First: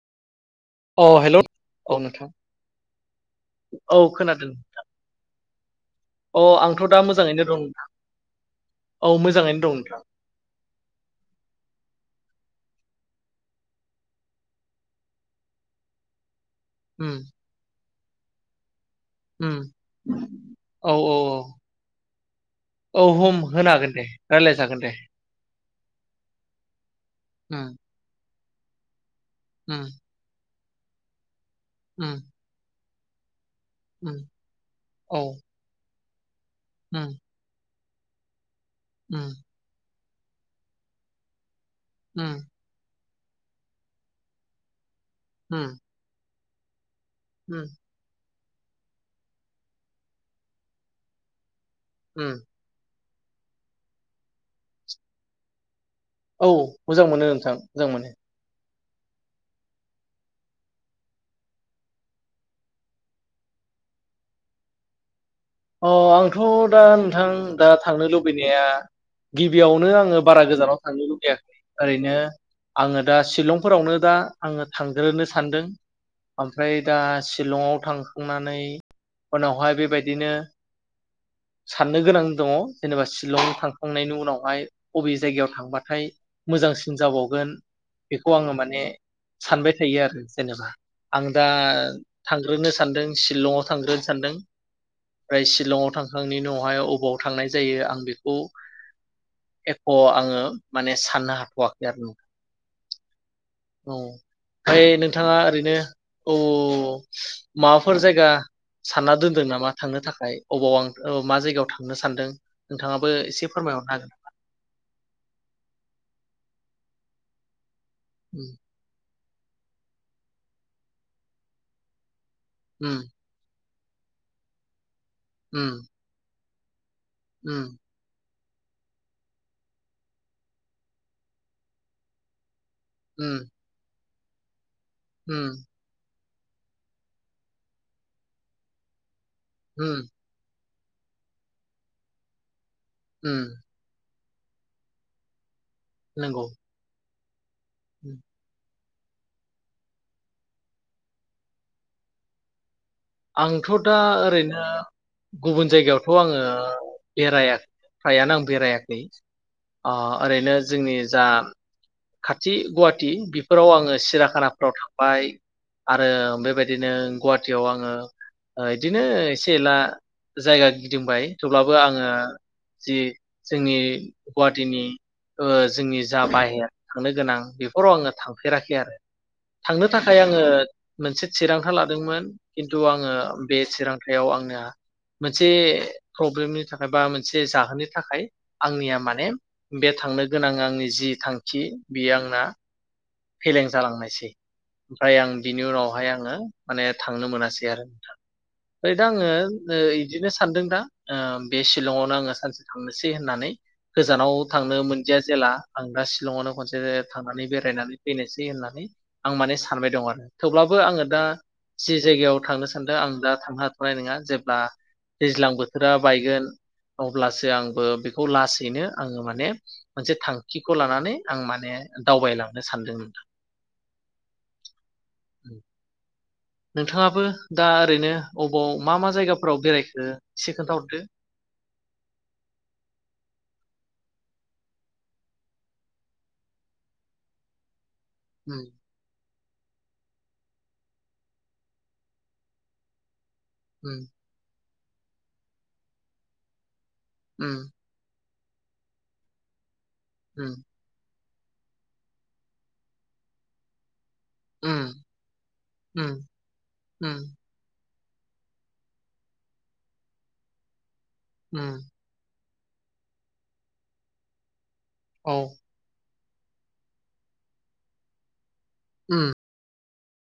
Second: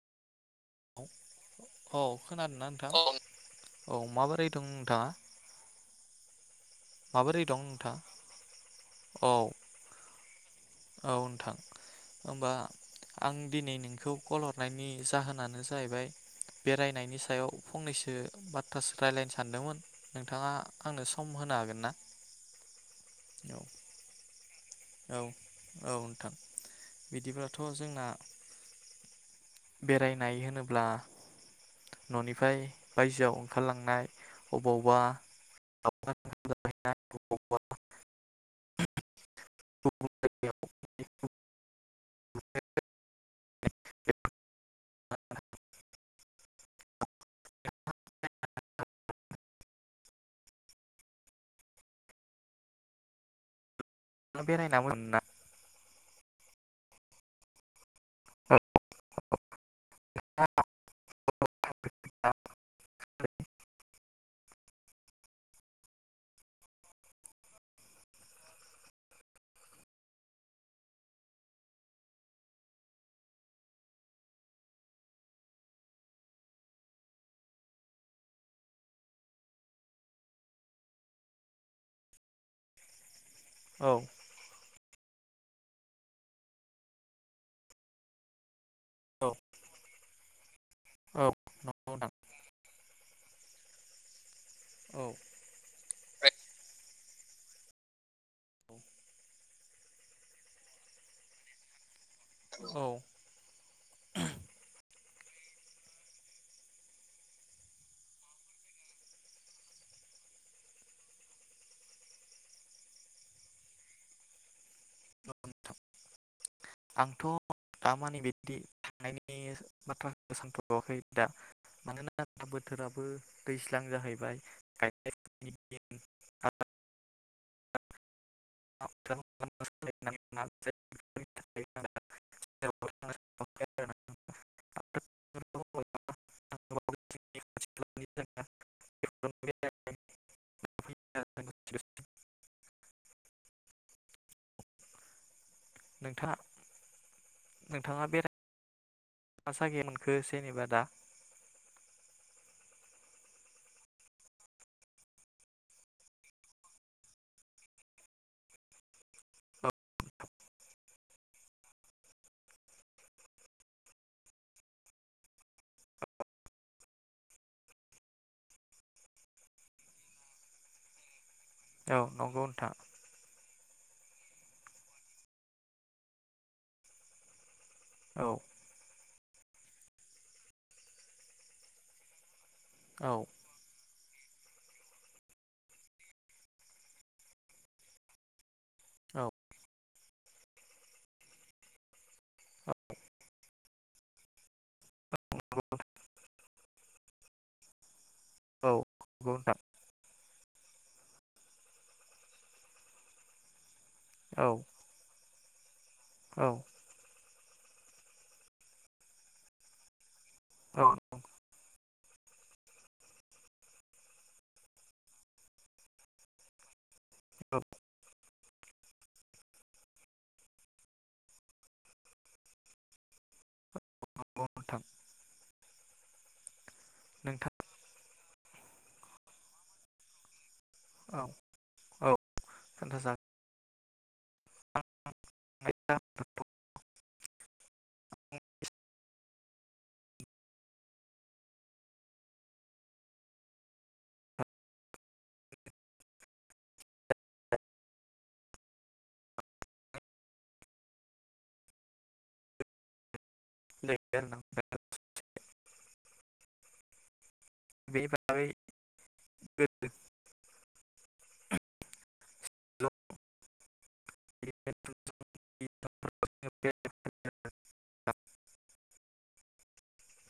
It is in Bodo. अ हेलौ औ अ नोंथां खोनादोंना नोंथां औ माबोरै खोनादों दं नोंथां नोंथाङा अ आंथ दा मोजाङैनो दं नोंथां औ मोजाङैनो दं नोंथां। औ नोंथां। होमबा आं दिनै नोंखौ कल हरनायनि जाहोनानो जाहैबाय उम बेरायनायनि सायाव फंनैसो जे बा दसे रायज्लायनो उम सानदोंमोन नोंथाङा औ आंनो सम होनो हागोन ना? औ हम औ। होनो हागोन दे रायलायजागोन दे औ औ नोंथां बिदिब्लाथ उम जोंना उम बेरायनाय होनो ब्ला उम न'निफ्राय बायजोआव ओंखारलांनाय उम अबावबा औ [unintelligible] उम नांनाय उम [unintelligible] उम हम हम उम आं बेरायनानै मोना औ मोजां मोनो नोंथां मोजां मोनो। [unintelligible] अ आंथ दा नोंथां दा थांनो लुबैनाया गिबियावनो आङो बारा गोजानाव थांनो लुबैयाखै ओरैनो आङो दा शिलंफोरावनो दा आङो थांग्रोनो सानदों ओमफ्राय दा शलंआव थांखांनानै उनावहाय बेबायदिनो साननो गोनां दङ जेनेबा शिलं औ थांखांनायनि उनावहाय बबे जायगायाव थांबाथाय मोजांसिन जाबावगोन बेखौ आङो माने औ सानबाय थायो आरो जेनेबा औ आं दा नंगौ नोंथां थांग्रोनो सानदों शिलंआव थांग्रोनो सानदों। औ ओमफ्राय शिलंआव थां आं उनावहाय अबाव थांनाय जायो आं बेखौ एख आङो माने साननो हाथवाखै आरो औ ओमफ्राय नों नोंथाङा ओरैनो औ माबाफोर जायगा सानना दोनदों नामा? थांनो थाखाय अबाव आं मा जायगायाव थांनो सानदों नोंथाङाबो एसे फोरमायहरनो हागोन नामा? नोंथां आंथ' दामानि बिदि थांनायनि बे बाथ्राखौ सानथवाखै दा मानोना दा उम बोथोराबो दैज्लां दैज्लां जाहैबाय गायनाय फुनायनि उम दिन [unintelligible] उम [unintelligible] उम [unintelligible] उम [unintelligible] उम [unintelligible] [unintelligible] उम नोंथाङा नंगौ नोंथाङा बेराय [unintelligible] मोनखो जेनेबा दा आंथ' दा ओरैनो गुबुन जायगायावथ' आङो बेरायाखै फ्रायानो आं बेरायाखै औ ओ ओरैनो जोंनि जा खाथि गुवाहाटि बेफोराव आङो सिराखानाफ्राव थांबाय आरो बेबायदिनो गुवाहाटियाव आङो ओ बिदिनो एसे एला जायगा गिदिंबाय। थेवब्लाबो औ आङो नंगौ नोंथां जि जोंनि गुवाहाटिनि ओ जोंनि जा बाहेर थांनो गोनां बे फोराव आङो औ थांफेराखै आरो। थांनो थाखाय आङो मोनसे थिरांथा लादोंमोन। थ आङो औ बे थिरां थायाव आंना मोनसे प्रब्लेमनि थाखाय बा मोनसे जाहोननि थाखाय आंनिया औ माने बे थांनो गोनां आंनि जि थांखि बेयो आंना फेलें जालांनायसै। ओमफ्राय आं बिनि उनावहाय आङो माने थांनो मोनासै। [unintelligible] औ नंगौ ओ दा आङो नोंथां इदिनो सानदों दा बे शिलंआवनो आङो सानसे थांनोसै होननानै गोजानाव औ थांनो मोनदियास जेला आं दा औ शिलंआवनो खनसे थांनानै बेरायनानै फैनोसै होननानै आं माने सानबाय दं आरो। थेवब्लाबो औ आङो दा जि जायगायाव थांनो सानदों आं दा थांनो हाथ'नाय नङा जेब्ला दैज्लां बोथोरा बायगोन अब्लासो नंगौ आंबो बे खौ लासैनो आङो माने मोनसे थांखिखौ लानानै आं माने दावबायलांनो सानदोंमोन। [unintelligible] थां [inaudible] नोंथाङाबो नोंथां दा ओरैनो अबाव मा मा जायगाफोराव बेरायखो सि खोनथाहरदो। खोनथा जाग [unintelligible] होम। उम। उम। होम। दे। उम [unintelligible] उम उम। बे [unintelligible] उम औ [unintelligible] उम